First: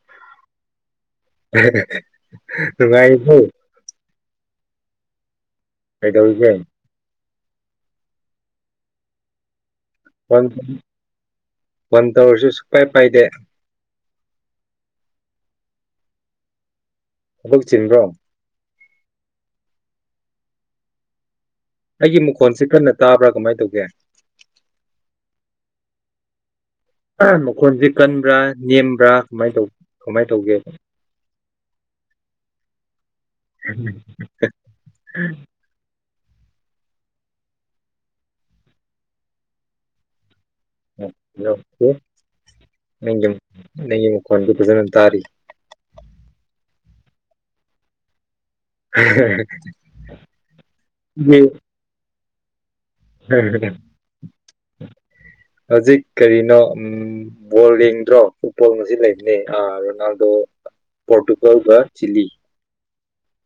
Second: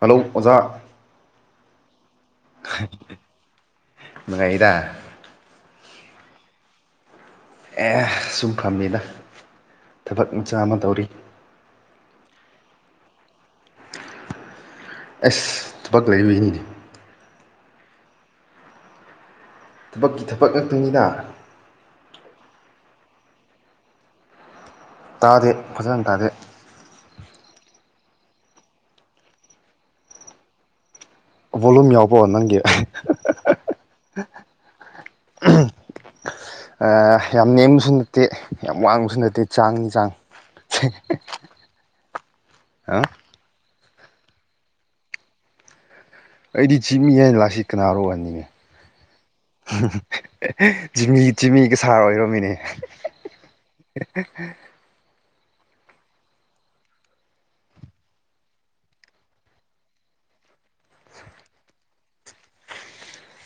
Hello ꯑꯣꯖꯥ ꯅꯨꯡꯉꯥꯏ ꯔꯤꯕꫭ ꯗ ꯀꯩꯗꯧꯔꯤꯒꯦ ꯑꯦ ꯁꯨꯝ ꯐꯝꯃꯤꯗ ꯊꯕꯛ ꯐꯣꯟ ꯃꯆꯥ ꯑꯃ ꯇꯧꯔꯤ ꯐꯣꯟ ꯇꯧꯔꯁꯨ ꯁꯨꯄꯥꯏ ꯐꯥꯏꯗꯦ ꯑꯁ ꯊꯕꯛ ꯂꯩꯏꯕꯩꯅꯤꯅꯦ ꯊꯕꯛ ꯆꯤꯟꯕ꯭ꯔꯣ ꯊꯕꯛꯀꯤ ꯊꯕꯛ ꯉꯥꯛꯇꯅꯤꯗ ꯑꯩꯒꯤ ꯃꯈꯣꯟꯁꯤ ꯀꯟꯅ ꯇꯥꯕ꯭ꯔꯥ ꯀꯃꯥꯏꯅ ꯇꯧꯒꯦ ꯇꯥꯗꯦ ꯐꯖꯅ ꯇꯥꯗꯦ ꯑ ꯃꯈꯣꯟꯁꯦ ꯀꯟꯕ꯭ꯔꯥ ꯅꯦꯝꯕ꯭ꯔꯥ ꯀꯃꯥꯏꯅ ꯇ ꯀꯃꯥꯏꯅ ꯇꯧꯒꯦꯕ ꯚꯣꯂꯨꯝ ꯌꯥꯎꯕꯣ ꯅꯪꯒꯤ ꯎ ꯎꯝ ꯑ ꯌꯥꯝ ꯅꯦꯝꯕꯁꯨ ꯅꯠꯇꯦ ꯌꯥꯝ ꯋꯥꯡꯕꯁꯨ ꯅꯠꯇꯦ ꯆꯥꯡꯅꯤ ꯆꯥꯡ [inaudible] ꯑ ꯅꯪꯒꯤ ꯃꯈꯣꯟꯗꯤ ꯐꯖꯅ ꯇꯥꯔꯤ ꯑꯩꯗꯤ ꯖꯤꯞꯃꯤ ꯂꯥꯛꯁꯤ ꯀꯅꯥꯔꯣ ꯑꯣꯏꯍꯟꯅꯤꯡꯅꯦ ꯖꯤꯃꯤ ꯖꯤꯃꯤꯒ ꯁꯥꯔ ꯑꯣꯏꯔꯣ ꯃꯤꯅꯦ ꯎꯝ ꯎꯝ ꯍꯧꯖꯤꯛ ꯀꯔꯤꯅꯣ ꯎꯝ ꯕꯣꯜ ꯌꯦꯡꯗ꯭ꯔꯣ ꯐꯨꯠꯕꯣꯜ ꯉꯁꯤ ꯂꯩꯕꯅꯦ ꯑ ꯔꯣꯅꯥꯜꯗꯣ ꯑ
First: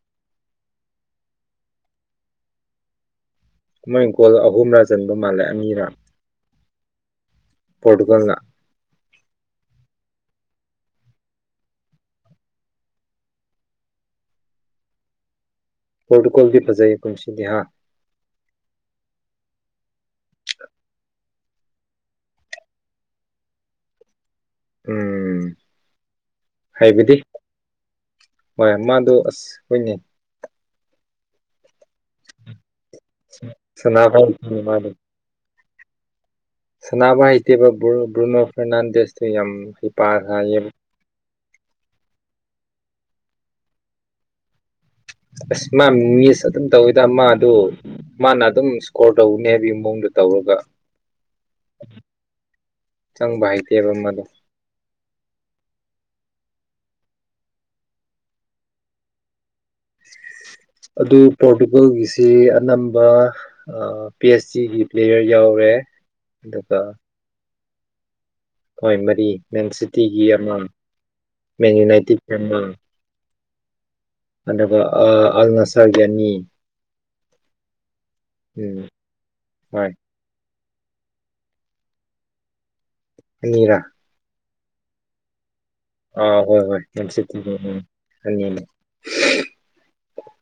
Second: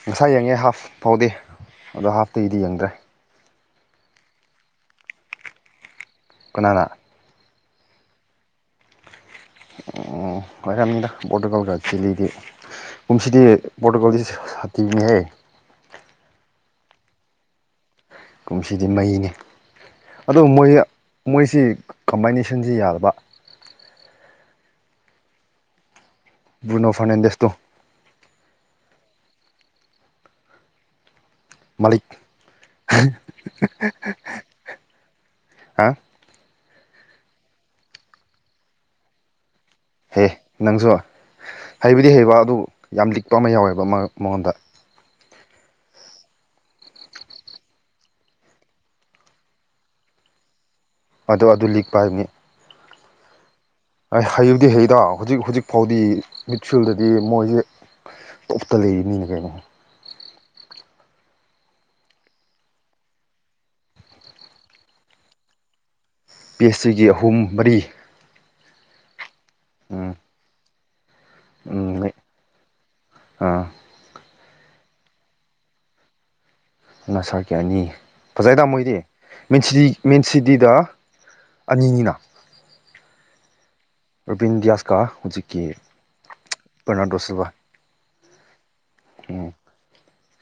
ꯉꯁꯥꯏ ꯌꯦꯡꯉꯦ ꯍꯥꯐ ꯐꯥꯎꯗꯤ ꯑꯗꯣ ꯍꯥꯐꯇꯒꯤꯗꯤ ꯌꯦꯡꯗ꯭ꯔꯦ ꯃꯣꯏ ꯒꯣꯜ ꯑꯍꯨꯝꯂꯥ ꯆꯟꯕ ꯃꯥꯜꯂꯦ ꯑꯅꯤꯔ ꯀꯅꯥꯅ ꯄꯣꯔꯇꯨꯒꯜ ꯅ ꯎꯝꯝ ꯑꯣꯏꯔꯝꯃꯤꯗ ꯄꯣꯔꯇꯨꯒꯥꯜꯒ ꯆꯤꯜꯂꯤꯗꯤ ꯀꯨꯝꯁꯤꯗꯤ ꯄꯣꯔꯇꯨꯒꯥꯜꯗꯤ ꯁꯥꯇꯤꯅꯤꯍ ꯄꯣꯔꯇꯨꯒꯥꯜꯒꯤ ꯐꯖꯥꯏ ꯄꯨꯟꯁꯤꯗꯍꯥ ꯀꯨꯝꯁꯤꯗꯤ ꯃꯩꯅꯤ ꯑꯗꯨ ꯃꯣꯏ ꯃꯣꯏꯁꯤ ꯀꯝꯕꯥꯏꯅꯦꯁꯟꯁꯤ ꯌꯥꯗꯕ ꯎꯝ ꯕ꯭ꯔꯨꯅꯣ ꯍꯥꯏꯕꯗꯤ ꯐꯔꯅꯥꯟꯗꯦꯁꯇꯣ ꯍꯣꯏ ꯃꯥꯗꯣ ꯑꯁ ꯍꯣꯏꯅꯦ ꯃꯥꯂꯤꯛ ꯁꯅꯥ ꯐ ꯃꯥꯅꯤ ꯍꯥ ꯁꯅꯥꯕ ꯍꯥꯏꯇꯦꯕ ꯕ꯭ꯔꯨꯅꯣ ꯐꯔꯅꯥꯟꯗꯦꯁꯇꯤ ꯌꯥꯝ ꯍꯩꯄ ꯁꯥꯌꯦꯕ ꯍꯩꯕꯗꯤ ꯍꯩꯕ ꯑꯗꯨ ꯌꯥꯝ ꯂꯤꯛꯄ ꯑꯃ ꯌꯥꯎꯋꯦꯕ ꯃꯉꯣꯟꯗ ꯑꯁ ꯃꯥ ꯃꯤꯁ ꯑꯗꯨꯝ ꯇꯧꯋꯤꯗ ꯃꯥꯗꯨ ꯃꯥꯅ ꯑꯗꯨꯝ ꯏꯁꯀꯣꯔ ꯇꯧꯅꯤ ꯍꯥꯏꯕꯒꯤ ꯃꯑꯣꯡꯗ ꯇꯧꯔꯒ ꯑꯗꯨ ꯑꯗꯨ ꯂꯤꯛꯄ ꯍꯥꯏꯕꯅꯤ ꯆꯪꯕ ꯍꯥꯏ ꯑ ꯍꯩꯕꯨꯗꯤ ꯍꯩꯗ ꯍꯧꯖꯤꯛ ꯍꯧꯖꯤꯛ ꯐꯥꯎꯗꯤ ꯃꯤꯠꯁꯤꯜꯗꯗꯤ ꯃꯣꯏꯁꯦ ꯇꯣꯞꯇ ꯂꯩꯔꯤ ꯃꯤꯅꯦ ꯀꯩꯅꯣ ꯑꯗꯨ ꯄꯣꯔꯇꯨꯒꯜꯒꯤꯁꯤ ꯑꯅꯝꯕ ꯑ ꯄꯤ ꯑꯩꯆ ꯗꯤꯒꯤ ꯄ꯭ꯂꯦꯌꯔ ꯌꯥꯎꯔꯦ ꯑꯗꯨꯒ ꯄꯦꯁꯤꯒꯤ ꯑꯍꯨꯝ ꯃꯔꯤ ꯍꯣꯏ ꯃꯔꯤ ꯃꯦꯟ ꯎꯝ ꯁꯤꯇꯤꯒꯤ ꯑꯃꯝ ꯃꯦꯟ ꯎꯝ ꯌꯨꯅꯥꯏꯇꯦꯠ ꯑꯃ ꯑꯥ ꯑꯗꯕ ꯑꯜꯅꯥ ꯁꯥꯎꯖꯥꯅꯤ ꯃꯁꯥꯒꯤ ꯑꯅꯤ ꯐꯖꯅꯥ ꯅꯝꯃꯣꯗꯤ ꯍꯣꯏ ꯃꯦꯟꯁꯤꯇꯤꯗ ꯑꯅꯤꯅꯤꯅ ꯑꯅꯤꯔꯥ ꯕꯤꯟꯗꯤꯌꯥꯁ ꯀꯥ ꯍꯧꯖꯤꯛ ꯑꯥ ꯍꯣꯏ ꯍꯣꯏ ꯅꯨꯡꯁꯤꯠꯇ ꯎꯝ ꯑꯅꯤꯅꯤ ꯎꯝ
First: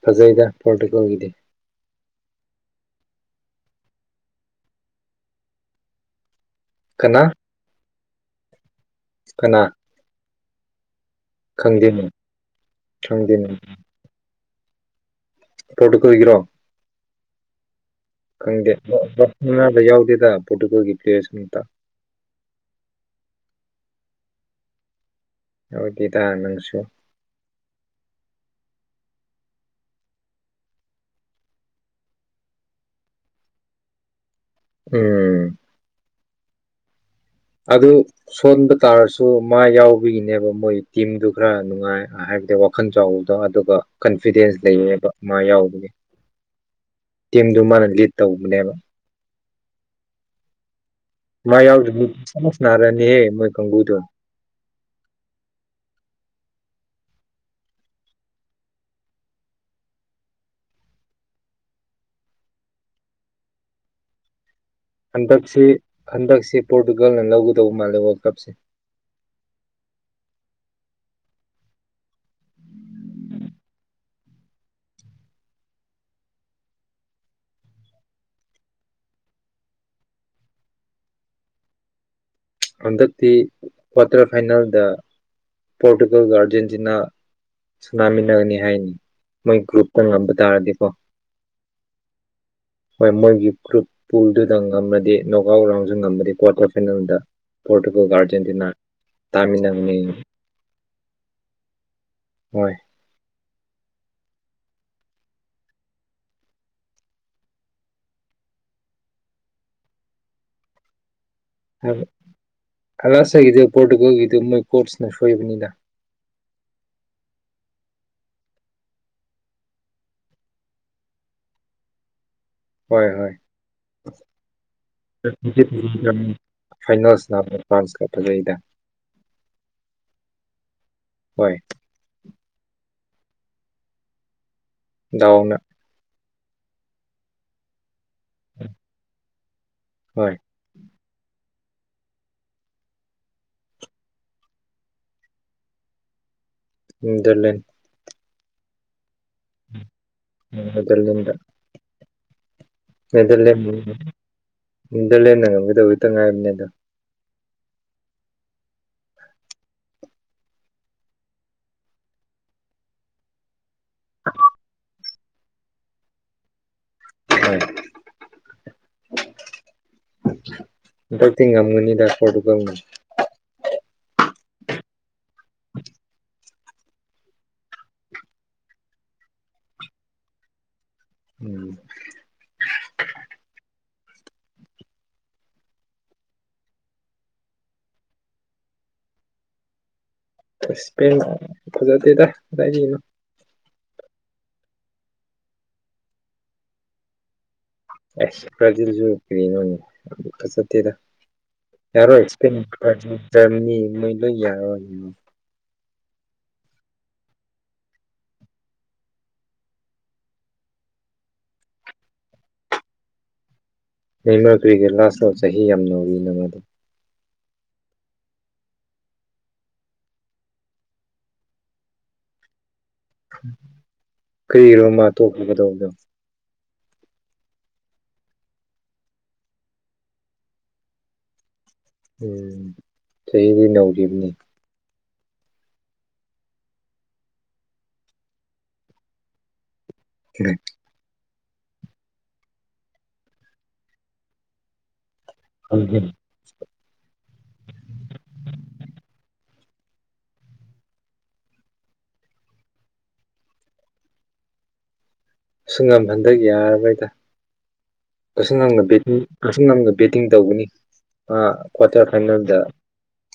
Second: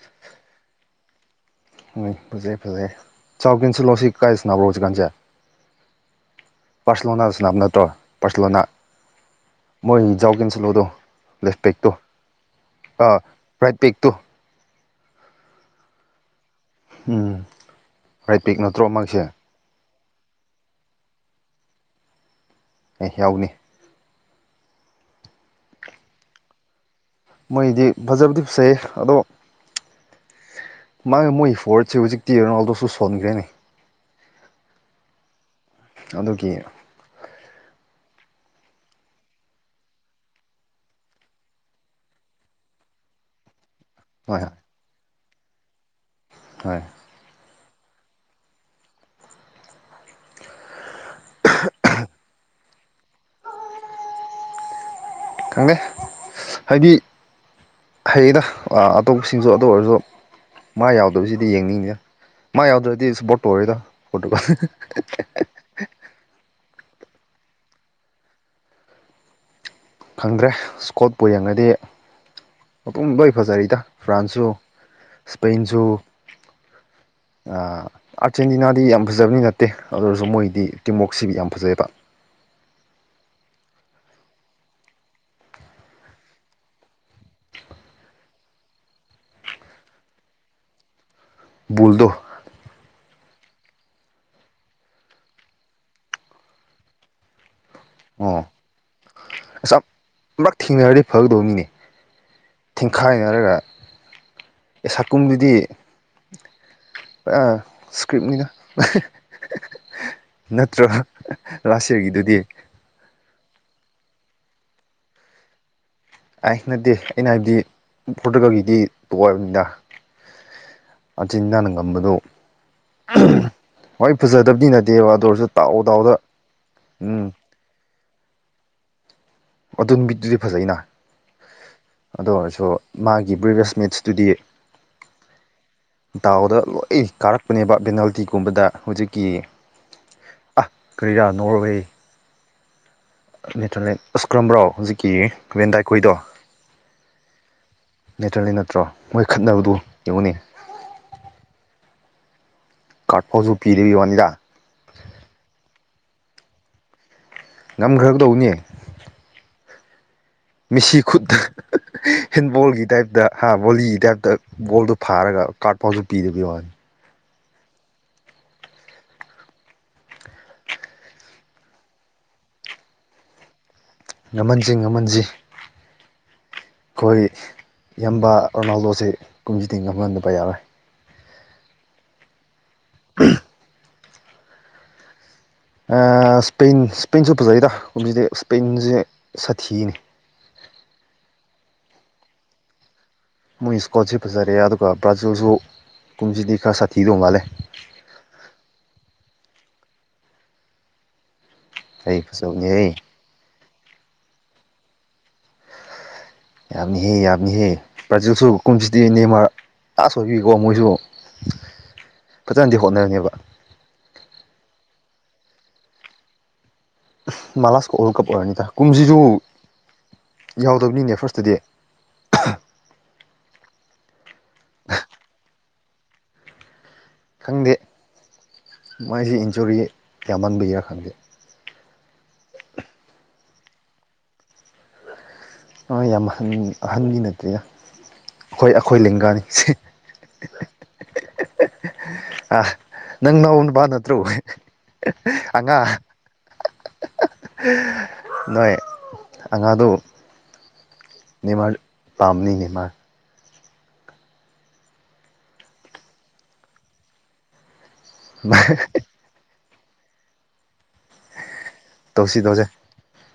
ꯐꯖꯩꯗ ꯀꯣꯡꯒꯤꯗꯤ ꯎ ꯐꯖꯩ ꯐꯖꯩ ꯆꯥꯎꯀꯦꯟꯁꯤꯜꯂꯣ ꯁꯤ ꯀꯥꯏꯁꯤ ꯅꯥꯕ꯭ꯔꯣ ꯍꯧꯖꯤꯛꯀꯥꯟꯁꯦ ꯀꯅꯥ ꯄꯔꯁꯂꯣꯅꯥ ꯁꯥꯅꯕꯥ ꯅꯠꯇꯔꯣ ꯄꯔꯁꯂꯣꯅꯥ ꯀꯅꯥ ꯃꯣꯏ ꯖꯥꯎ ꯒꯤ ꯆꯂꯣꯗꯣ ꯂꯦꯐ ꯄꯦꯛ ꯇꯣ ꯈꯪꯗꯦꯅꯦ ꯑ ꯈꯪꯗꯦꯅꯦ ꯔꯥꯏꯠ ꯄꯦꯛ ꯇꯣ ꯇꯣꯠ ꯀꯣꯏ ꯒꯤꯔ꯭ ꯎꯝ ꯔꯥꯏꯠ ꯕꯦꯛ ꯅꯠꯇ꯭ꯔꯣ ꯃꯥꯒꯤꯁꯦ ꯈꯪꯗꯦ ꯌꯥꯎꯗꯦ ꯗ ꯄꯣꯔꯇꯨꯒꯜꯒꯤ ꯄ꯭ꯂꯦꯌꯔꯁ ꯃꯠꯇ ꯑꯩ ꯌꯥꯎꯅꯤ ꯑꯗꯨꯗ ꯅꯪꯁꯨ ꯃꯣꯏꯗꯤ ꯐꯖꯕꯗꯤ ꯐꯖꯩ ꯑꯗꯣ ꯃꯥꯒꯤ ꯃꯣꯏꯒꯤ ꯐꯣꯔꯠꯁꯦ ꯍꯧꯖꯤꯛꯇꯤ ꯔꯣꯅꯥꯜꯗꯣꯁꯨ ꯁꯣꯟꯈ꯭ꯔꯦꯅꯦ ꯎꯝ ꯑꯗꯨꯒꯤ ꯑꯗꯨ ꯁꯣꯟꯕ ꯇꯥꯔꯁꯨ ꯃꯥ ꯌꯥꯎꯕꯒꯤꯅꯦꯕ ꯃꯣꯏ ꯇꯤꯝꯗꯨ ꯈꯔ ꯅꯨꯡꯉꯥꯏ ꯍꯥꯏꯕꯗꯨ ꯋꯥꯈꯜ ꯆꯥꯎꯕꯗꯣ ꯑꯗꯨꯒ ꯍꯣꯏ ꯀꯟꯐꯤꯗꯦꯟꯁ ꯂꯩꯌꯦꯕ ꯃꯥ ꯌꯥꯎꯕꯒꯤ ꯍꯣꯏ ꯇꯤꯝꯗꯨ ꯃꯥꯅ ꯂꯤꯠ ꯇꯧꯕꯅꯦꯕ ꯃꯥꯏ ꯌꯥꯎꯗꯔ꯭ꯗꯤ ꯑꯃꯨꯛ ꯁꯅꯔꯅꯤ ꯃꯣꯏ ꯀꯪꯕꯨꯗꯣ ꯈꯪꯗꯦ ꯍꯥꯏꯗꯤ ꯍꯩꯌꯦꯗ ꯑꯇꯣꯞꯄꯁꯤꯡꯁꯨ ꯑꯗꯨ ꯑꯣꯏꯔꯁꯨ ꯃꯥ ꯌꯥꯎꯗꯕꯁꯤꯗꯤ ꯌꯦꯡꯅꯤꯡꯗꯦ ꯃꯥ ꯌꯥꯎꯗ꯭ꯔꯗꯤ ꯁꯄꯣꯔꯠ ꯇꯧꯔꯣꯏꯗ ꯐꯣꯇꯣ ꯍꯟꯗꯛꯁꯤ ꯍꯟꯗꯛꯁꯤ ꯄꯣ ꯐꯨꯠꯒꯜꯅ ꯂꯧꯒꯗꯧꯕ ꯃꯥꯜꯂꯦ ꯋꯥꯔꯜ ꯀꯞꯁꯦ ꯈꯪꯗ꯭ꯔꯦ ꯏꯁꯀꯣꯠꯄꯨ ꯌꯦꯡꯉꯗꯤ ꯃꯄꯨꯡ ꯂꯩ ꯐꯖꯔꯤꯗ ꯐ꯭ꯔꯥꯟꯁꯁꯨ ꯏꯁꯄꯦꯟꯁꯨ ꯑꯥꯔꯖꯦꯟꯇꯤꯅꯥꯗꯤ ꯌꯥꯝ ꯐꯖꯕꯅꯤ ꯅꯠꯇꯦ ꯑꯗꯨ ꯑꯣꯏꯔꯁꯨ ꯃꯣꯏꯗꯤ ꯇꯤꯃꯣꯛꯁꯤ ꯌꯥꯝ ꯐꯖꯩꯑꯕ ꯍꯟꯗꯛꯇꯤ ꯀ꯭ꯋꯥꯇꯔ ꯐꯥꯏꯅꯦꯜꯗ ꯄꯣꯔꯇꯨꯒꯜꯒ ꯑꯥꯔꯖꯦꯟꯇꯤꯅꯥ ꯁꯨꯅꯥꯃꯤꯟꯅꯔꯥꯅꯤ ꯍꯥꯏꯅꯤ ꯃꯣꯏ ꯒ꯭ꯔꯨꯞꯇ ꯉꯝꯕ ꯇꯥꯔꯗꯤꯀꯣ ꯕꯨꯜꯗꯣ ꯍꯣꯏ ꯃꯣꯏꯒꯤ ꯒ꯭ꯔꯨꯞ ꯄꯨꯜꯗꯨꯗ ꯉꯝꯃꯗꯤ ꯅꯣꯒꯥꯎꯠ ꯔꯥꯎꯟꯁꯨ ꯉꯝꯃꯗꯤ ꯀ꯭ꯋꯥꯔꯇꯔ ꯐꯥꯏꯅꯦꯜꯗ ꯄꯣꯔꯇꯨꯒꯜꯒ ꯑꯣ ꯑꯥꯔꯖꯦꯟꯇꯤꯅꯥ ꯑꯁ ꯇꯥꯃꯤꯟꯅꯒꯅꯤ ꯑꯃ ꯊꯦꯡꯅꯔꯗꯤ ꯐꯒꯗꯧꯅꯤꯅꯦ ꯍꯣꯏ ꯊꯤꯡꯈꯥꯏꯅꯔꯒ ꯁꯥꯒꯨꯝꯗꯨꯗꯤ ꯏꯁ꯭ꯀ꯭ꯔꯤꯞꯅꯤꯗ ꯅꯠꯇ꯭ꯔꯣ ꯂꯥꯁ [unintelligible] ꯌꯔꯒꯤꯗꯨꯗꯤ ꯄꫭꫪꯇꯨꯜꯒꯤꯗꯨꯃꯛ꯫ ꯀꫭꯆꯅ ꯁꯣꯏꯕꯅꯤꯗ꯫ ꯑꯩ ꯅꯠꯇꯦ ꯑꯩꯅ ꯍꯥꯏꯕꯗꯤ ꯄꯣꫪꯇꯨꯒꯜꯒꯤꯗꯤ ꯄꫭꯔꯅꯤꯗ [unintelligible] ꯅꯪꯅ ꯉꯝꯕꯗꯨ꯫ ꯍꯣꯏ ꯍꯣꯏ ꯅꯠꯇꯦꯕ ꯑꯗꯨ ꯑꯣꯏꯔꯁꯨ ꯗꯥꯎ ꯗꯥꯎꯗ ꯐꯥꯏꯜꯁ ꯐ꯭ꯔꯥꯟꯁ ꯐꯖꯩꯗ ꯑꯗꯨꯅꯨꯕꯤꯗꯨꯗꯤ ꯐꯖꯩꯅ ꯍꯣꯏ ꯑꯗꯨ ꯑꯣꯏꯔꯁꯨ꯫ ꯃꯥꯒꯤ ꯕ꯭ꯔꯦꯕꯦꯁꯃꯦꯠꯁꯇꯨꯗꯤ꯫ ꯗꯥꯎꯅ꯫ ꯗꯥꯎꯗ ꯂꯣꯏ ꯀꯥꯔꯛꯄꯅꯦꯕ ꯕꯦꯅꯥꯜ꯫ ꯇꯤꯒꯨꯝꯕꯗ ꯍꯨꯖꯤꯛꯀꯤ꯫ ꯍꯣꯏ꯫ ꯀ꯭ꯔꯤꯗꯥꯥ ꯅꯣꯔꯋꯦ꯫ ꯅꯦꯇ꯭ꯔꯦꯠ ꯑꯁꯀ꯭ꯔꯝꯕ꯭ꯔꯣ ꯍꯨꯖꯤꯛꯀꯤ ꯕꯦꯟ ꯗꯥꯏꯈꯣꯏꯗꯣ꯫ ꯅꯦꯗꫪꯂꯦꯟꯂꯦꯟ ꯅꯦꯗꫪꯂꯦꯟ ꯅꯠꯇ꯭ꯔꯣ ꯃꯣꯏ ꯈꯠꯅꯕꯗꯨ ꯌꯦꯡꯉꯨꯅꯦ꯫ ꯀꯥꯔꯠ ꯐꯥꯎꯁꯨ ꯅꯦꯗꫪꯂꯦꯟ ꯄꯤꯗꯕꯒꯤ ꯋꯥꯅꯤꯗ ꯅꯦꯗꫪꯂꯦꯟꯅ ꯉꯝꯒꯗꯕꯗꯨ꯫ ꯇꯉꯥꯏꯕꯅꯦ ꯑꯗꯣ꯫ ꯉꯝꯈ꯭ꯔ ꯗꯧꯅꯦ ꯃꯤꯁꯤ ꯈꯨꯠꯇ ꯍꯦꯟꯕꯣꯜꯒꯤ ꯇꯥꯏꯞꯇ ꯍꯥ ꯕꯣꯂꯤꯒꯤ ꯇꯥꯏꯞꯇ ꯕꯣꯜꯗꯨ ꯐꯥꯔꯒ ꯀꯥꫪꯠ ꯄꯥꯎꯁꯨ ꯄꯤꯗꯕꯤ ꯋꯥꯅꯤ꯫ [unintelligible] ꯍꯟꯇꯛꯗꯤ ꯉꯝꯒꯅꯤꯗ ꯄꫭꫪꯇꯨꯒꯜꯅ ꯉꯝꯍꯟꯁꯤ ꯉꯝꯍꯟꯁꯤ꯫ ꯑꯩꯈꯣꯏ ꯌꯕꯥ ꯔꯣꯅꯥꯜꯗꯣꯁꯦ ꯀꯨꯝꯖꯤꯗꯤ ꯉꯝꯍꯟꯗꯕ ꯌꯥꯔꯣꯏ꯫ [unintelligible] ꯑꯥ ꯏꯁꯄꯦꯟ ꯏꯁꯄꯦꯟꯁꯨ ꯐꯖꯩꯗ ꯏꯁꯄꯦꯟꯁꯦ ꯁꯥꯊꯤꯅꯤ ꯏꯁꯄꯦꯟ ꯐꯖꯗꯦꯗ ꯀꯗꯥꯏꯗꯩꯅꯣ꯫ ꯃꯣꯏ ꯏꯁꯀꯣꫪꯁꯤ ꯐꯖꯔꯦ ꯑꯗꯨꯒ ꯕ꯭ꯔꯥꯖꯤꯜꯁꯨ ꯀꯨꯝꯁꯤꯗꯤ ꯈꯔ ꯁꯥꯊꯤꯗꯧ ꯃꯥꯥꯜꯂꯦ꯫ ꯑꯦ ꯕ꯭ꯔꯥꯖꯤꯜꯁꯨ ꯀꯔꯤꯅꫭꯅꯦ ꯐꯖꯗꯦꯗ ꯑꯩ ꯌꯥꯔꯣꯏ ꯏꯁꯄꯦ ꯐꯖꯕꯅꯤꯍꯦ [unintelligible] ꯅꫭꯏ ꯂꫭꯏ ꯌꯥꯔꯔꫭꯏ ꯑꯗꯨꯗꯤ꯫ ꯌꯥꯝꯃꯤꯍꯦ ꯌꯥꯝꯃꯤꯍꯦ ꯕ꯭ꯔꯖꯤꯛꯁꯨ ꯀꯨꯝꯁꯤꯗꯤ ꯅꯦꯝꯃꯥꫪ ꯑ ꯁꫭꯏꯒꯤꯀꯣ ꯃꯣꯏꯁꯨ ꯐꯖꯅꯗꯤ ꯍꯣꯠꯅꯔꯅꯦꯕ꯫ ꯅꯦꯃꫪ ꯀ꯭ꯔꯤꯒꯦ ꯂꯥꯁꯅꫭ ꯆꯍꯤ ꯌꯥꯝ ꯅꯧꯔꯤ ꯃꯥꯗꯣ ꯑꯁ ꯃꯥꯂꯥꯁ ꯋꯥꯔꯜ ꯀꯞ ꯑꯣꯏꯔꯅꯤꯗ ꯀꯨꯝꯁꯤꯁꯨ ꯌꯥꯎꯗꯕꯅꯤꯅꯦ ꯐꯥꫪꯁꯇꯗꯤ꯫ ꯀꯩꯔꯤꯒꯤꯔ ꯃꯥ ꯇꯣꯛꯄꯤꯒꯗꯧꯕꯗꯣ꯫ ꯈꯪꯗꯦ ꯃꯥꯏꯁꯤ ꯏꯟꯖꯨꯔꯤ ꯌꯥꯝꯃꯟꯕꯤꯒꯦꯔꯥ ꯈꯪꯗꯦ꯫ ꯎꯝ ꯆꯍꯤꯗꯤ ꯅꯧꯔꯤꯕꯅꯤ꯫ ꯌꯥꯝ ꯑꯍꯟ ꯑꯍꯟꯒꯤ ꯅꯠꯇꯦ ꯑꯩꯈꯣꯏ ꯑꯩꯈꯣꯏ ꯂꯦꯡꯒꯥꯅꯤ꯫ [unintelligible] ꯑ ꯅꯪ ꯅꯥꯎꯅꯨꯄꯥ ꯅꯠꯇ꯭ꯔꯣ꯫ ꯑꯉꯥꯡ꯫ ꯅꯣꯏ ꯑꯉꯥꯡꯗꯨ ꯅꯃꯥ ꯄꯥꯝꯅꯤꯅꯦꯃꯥ ꯑꯉꯝ ꯍꯟꯗꯛ ꯌꯥꯔꯣꯏꯗ ꯁꯨ ꯅꯪꯅ ꯑꯝ ꯅꯝꯅ ꯕꯦꯇꯤꯡ ꯇꯧꯕꯅꯤ ꯑ ꯀꯆꯔ ꯇꯧꯁꯤ ꯈꯥꯟꯅꯗ ꯇꯧꯁꯦ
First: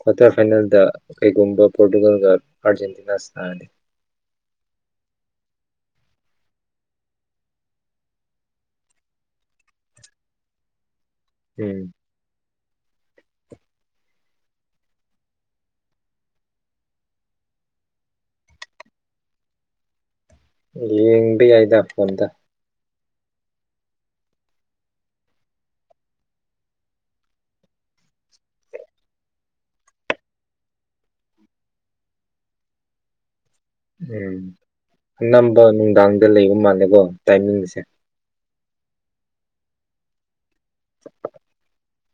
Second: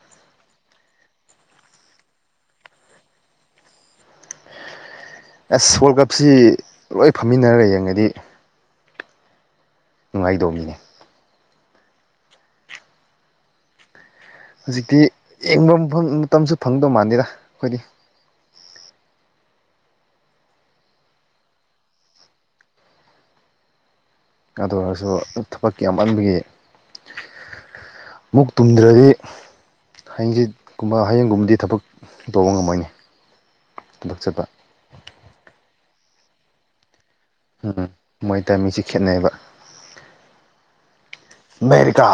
ꯀ꯭ꯋꯥꯇꯔ ꯐꯥꯏꯅꯦꯜꯗ ꯀꯩꯒꯨꯝꯕ ꯄꯣꯔꯇꯨꯒꯜꯒ ꯑꯥꯔꯖꯦꯟꯇꯤꯅꯥ ꯁꯥꯒꯅꯤ ꯑꯁ ꯋꯥꯔꯜ ꯀꯞꯁꯤ ꯂꯣꯏ ꯐꯝꯃꯤꯟꯅꯔꯒꯦ ꯌꯦꯡꯉꯗꯤ ꯅꯨꯡꯉꯥꯏꯗꯧ ꯃꯤꯅꯦ ꯎꯝ ꯍꯧꯖꯤꯛꯇꯤ ꯌꯦꯡꯕ ꯃꯐꯝ ꯃꯇꯝꯁꯨ ꯐꯪꯗꯧ ꯃꯥꯟꯗꯦꯔ ꯑꯩꯈꯣꯏꯗꯤ ꯌꯦꯡꯕ ꯌꯥꯏꯗ ꯐꯣꯟꯗ ꯑꯗꯨ ꯑꯣꯏꯔꯁꯨ ꯊꯕꯛꯀꯤ ꯌꯥꯝ ꯑꯣꯟꯕꯒꯤ ꯃꯨꯛ ꯇꯨꯝꯗ꯭ꯔꯗꯤ ꯍꯡꯁꯤꯠꯀꯨꯝꯕ ꯍꯌꯦꯡꯒꯨꯝꯕꯗꯤ ꯊꯕꯛ ꯇꯧꯕ ꯉꯝꯃꯣꯏꯅꯤ ꯎꯝ ꯅꯝꯕ ꯥꯡꯗ ꯂꯩꯕ ꯃꯥꯜꯂꯦꯀꯣ ꯇꯥꯏꯃꯤꯡꯁꯦ ꯃꯤꯁꯦ ꯈꯦꯠꯅꯩꯌꯦꯕ [inaudible] ꯑꯃꯃꯦꯦꯔꯤꯀꯥ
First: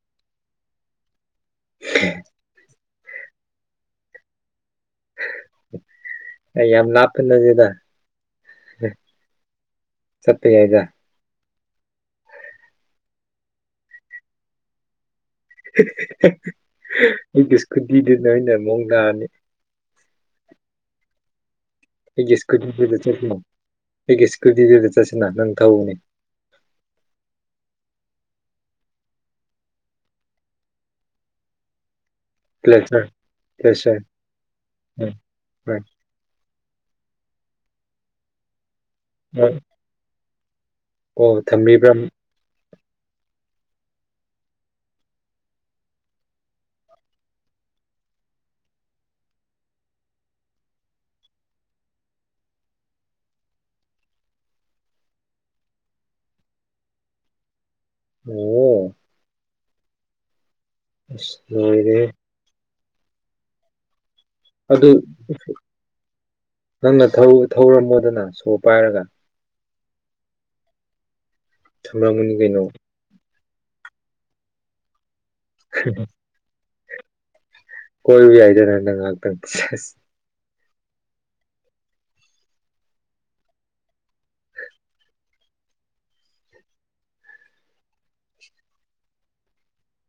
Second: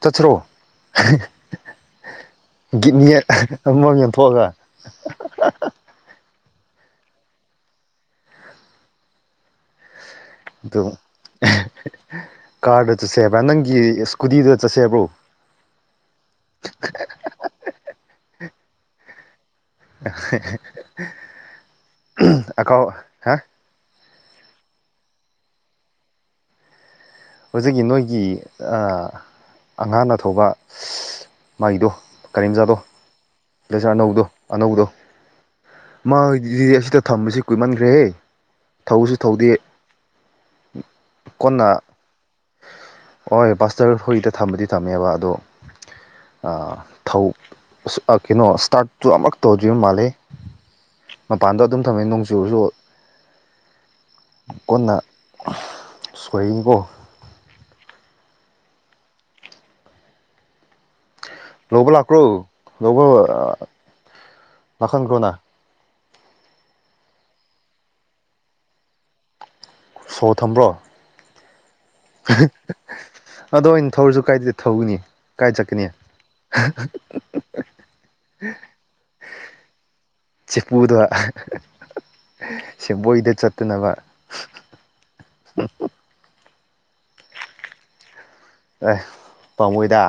ꯆꯠꯊ꯭ꯔꯣ [inaudible] ꯒꯤꯠꯅꯦ ꯑꯃꯃꯝ ꯌꯦꯟꯊꯣꯛꯑꯒ [inaudible] ꯌꯥꯝ ꯂꯅꯥꯄꯅꯖꯤꯦꯗ ꯆꯠꯇ ꯌꯥꯏꯖ ꯑꯗꯨ ꯀꯥꯔꯗ ꯆꯠꯁꯦ ꯍꯥꯏꯕ꯭ꯔꯥ ꯅꯪꯒꯤ ꯏꯁꯀꯨꯇꯤꯗꯨꯗ ꯆꯠꯁꯦ ꯍꯥꯏꯕ꯭ꯔꯣ ꯅꯣꯏꯅꯦ ꯃꯗꯅꯤ ꯑ ꯑꯩꯒꯤꯁꯀꯨꯗ ꯆꯠꯣ ꯄꯒꯦꯁꯀꯨꯗꯤꯗꯦ ꯆꯁꯤꯦꯅ ꯅꯪꯊꯧꯥꯎꯅꯤ ꯍꯧꯖꯤꯛꯀꯤ ꯅꯣꯏꯒꯤ ꯑꯉꯥꯡꯅ ꯊꯧꯕ ꯃꯥꯒꯤꯗꯣ ꯀꯔꯤꯝꯆꯥꯥꯗꯣ ꯄ꯭ꯂꯦꯁꯔ ꯂꯩꯁꯔ ꯄ꯭ꯂꯦꯁꯔ ꯑꯅꯧꯗꯣ ꯑꯅꯧꯕꯗꯣ ꯎꯝ ꯍꯣꯏ ꯃꯥ ꯍꯣꯏꯗꯤ ꯑ ꯁꯤꯗ ꯊꯝꯕꯁꯤ ꯀꯨꯏꯃꯟꯈ꯭ꯔꯦꯍꯦ ꯊꯧꯁꯨ ꯊꯧꯗꯦ ꯀꯣ ꯀꯣꯟꯅ ꯊꯝꯃꯤꯕ꯭ꯔꯝ ꯍꯣꯏ ꯕꯥꯁꯇ꯭ꯔ ꯍꯨꯏꯗ ꯊꯝꯕꯗꯤ ꯊꯝꯃꯦꯕ ꯑꯗꯣ ꯑ ꯊꯧ ꯑꯁ ꯑ ꯀꯩꯅꯣ ꯏꯁꯇꯥꯔꯠꯇꯨ ꯑꯃꯨꯔꯛ ꯇꯧꯗ꯭ꯔꯤꯕ ꯃꯥꯜꯂꯦ ꯃꯄꯥꯟꯗ ꯑꯗꯨꯝ ꯊꯝꯃꯦ ꯅꯣꯡꯖꯨꯔꯁꯨ ꯀꯣꯟꯅ ꯁꯣꯏꯈꯤꯅꯤꯀꯣ ꯑꯣ ꯑꯁ ꯂꯧꯕ ꯂꯣꯏꯔꯦ ꯂꯥꯛꯄ꯭ꯔꯣ ꯂꯧꯕ ꯑꯗꯨ ꯂꯥꯛꯍꯟꯈ꯭ꯔꯣꯅ ꯅꯪꯅ ꯊꯧꯔꯝꯃꯣꯗꯅ ꯁꯣ ꯄꯥꯏꯔꯒ ꯁꯣ ꯊꯝꯕ꯭ꯔꯣ ꯊꯝꯔꯝꯒꯅꯤ ꯀꯩꯅꯣ [inaudible] ꯑꯗꯣ ꯑꯩꯅ ꯊꯧꯔꯁꯨ ꯀꯥꯏꯗꯗꯤ ꯊꯧꯅꯤ꯫ ꯀꯥꯏ ꯆꯠꯀꯅꯤ ꯫ ꯀꯣꯏꯔꯨ ꯌꯥꯏꯗꯅꯗꯉꯥꯛꯇꯪ꯫ ꯁꯦꯡꯕꯣꯏꯗ ꯆꯠꯇꯅꯕ ꯑꯦ ꯄꯥꯃꯣꯏꯗ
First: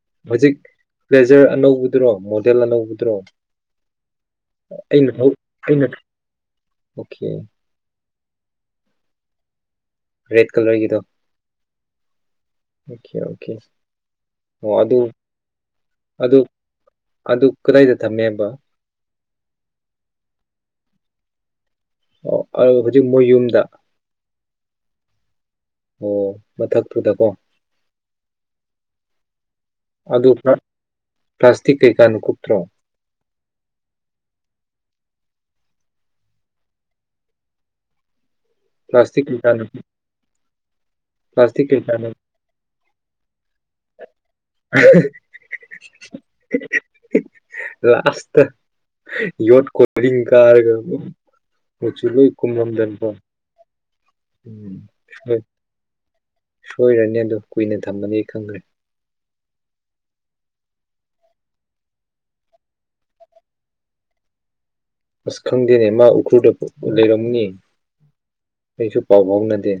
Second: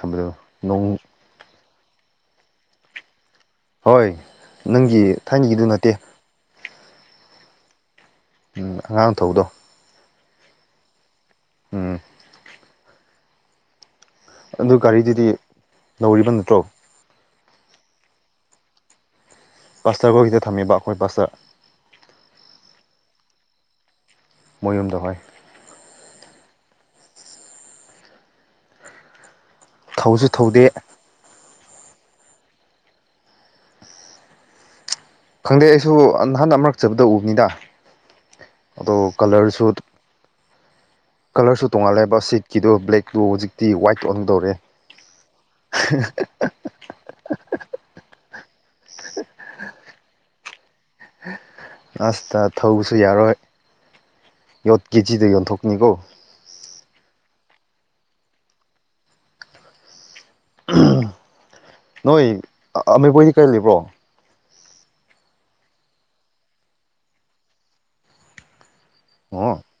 ꯊꯝꯕꯗꯣ ꯍꯧꯖꯤꯛ ꯅꯣꯡ ꯄ꯭ꯂꯦꯖꯔ ꯑꯅꯧꯕ ꯗꯨꯔꯣ ꯃꯣꯗꯦꯜ ꯑꯅꯧꯕꯗ꯭ꯔꯣ ꯍꯣꯏ ꯅꯪꯒꯤ ꯊꯥꯏꯅꯒꯤꯗꯨ ꯑꯩꯅ ꯅꯠꯇꯦ ꯑꯣꯀꯦ ꯎꯝ ꯑꯉꯥꯡ ꯊꯧꯕꯗꯣ꯫ ꯔꯦꯠ ꯀꯂꯔꯒꯤꯗꯣ ꯎꯝ ꯑꯣꯀꯦ ꯑꯣꯀꯦ ꯑꯗꯨ ꯒꯥꯔꯤꯗꯨꯗꯤ ꯅꯧꯔꯤꯕ ꯑꯗꯨ ꯅꯠꯇ꯭ꯔꯣ ꯑꯗꯨ ꯀꯗꯥꯏꯗ ꯊꯝꯃꯦꯕ꯫ ꯄꯥꯁꯇꯔ ꯈꯣꯏꯒꯤꯗ ꯊꯝꯃꯤꯕ ꯑꯩꯈꯣꯏ ꯄꯁꯇꯔ ꯑꯣ ꯍꯧꯖꯤꯛ ꯃꯣꯏ ꯌꯨꯝꯗ ꯃꯣꯏ ꯌꯨꯝꯗ ꯍꯣꯏ꯫ ꯑꯣ ꯃꯊꯛꯇꯨꯗꯀꯣ ꯊꯧꯁꯨ ꯑꯗꯨ ꯊꯧꯗꯦ ꯄ꯭ꯂꯥꯁꯇꯤꯛ ꯀꯩꯀꯥꯅ ꯀꯨꯞꯇ꯭ꯔꯣ ꯈꯪꯗꯦ ꯑꯩꯁꯨ ꯅꯍꯥꯟ ꯑꯃꯔꯛ ꯆꯠꯄꯗ ꯎꯕꯅꯤꯗ꯫ ꯑꯗꯣ ꯄ꯭ꯂꯥꯁꯇꯤꯛ ꯀꯩꯀꯥꯅ ꯀꯂꯔꯁꯨ ꯀꯂꯔꯁꯨ ꯄ꯭ꯂꯥꯁꯇꯤꯛ ꯀꯩꯀꯥꯅ ꯇꯣꯡꯉꯥꯜꯂꯦꯕ ꯁꯤꯠꯀꯤꯗꯣ ꯕ꯭ꯂꯦꯛ꯫ ꯗꯣ ꯍꯧꯖꯤꯛꯇꯤ ꯋꯥꯏꯠ ꯑꯣꯟꯒꯗꯧꯔꯦ ꯂꯥꯁꯇ ꯌꯣꯠ ꯀꯣꯂꯤꯡ꯫ ꯀꯥꯔꯒ ꯃꯆꯨ ꯑꯥꯁ ꯂꯣꯏ ꯇ ꯊꯧꯕꯁꯨ ꯀꯨꯝꯃꯝꯗꯅꯀꯣ ꯌꯥꯔꯣꯏ ꯎꯝ ꯌꯣꯠ ꯀꯦꯖꯤꯗ ꯁꯣꯏ ꯌꯣꯟꯊꯣꯛꯅꯤꯀꯣ ꯁꯣꯏꯔꯅꯤ ꯑꯗꯨ ꯀꯨꯏꯅ ꯊꯝꯃꯅꯤ ꯈꯪꯈ꯭ꯔꯦ ꯅꯣꯏ ꯑꯃꯕꯣꯏꯗꯤ ꯀꯥꯏ ꯂꯩꯕ꯭ꯔꯣ? ꯑꯁ ꯈꯪꯗꯦꯅꯦ ꯃꯥ ꯎꯈ꯭ꯔꯨꯗ ꯂꯩꯔꯝꯅꯤ ꯑꯩꯁꯨ ꯄꯥꯎ ꯑꯣ ꯐꯥꯎꯅꯗꯦ꯫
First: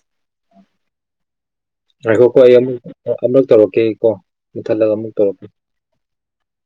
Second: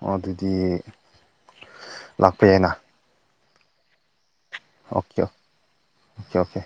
ꯑꯣ ꯑꯗꯨꯗꯤ ꯂꯥꯛꯄ ꯌꯥꯏꯅ ꯑꯃꯔꯛ ꯇꯧꯔꯛꯀꯦꯀꯣ ꯃꯨꯊꯠꯂꯒ ꯑꯃꯨꯛ ꯇꯧꯔꯛꯀꯦ ꯑꯣꯀꯦ-ꯑꯣꯀꯦ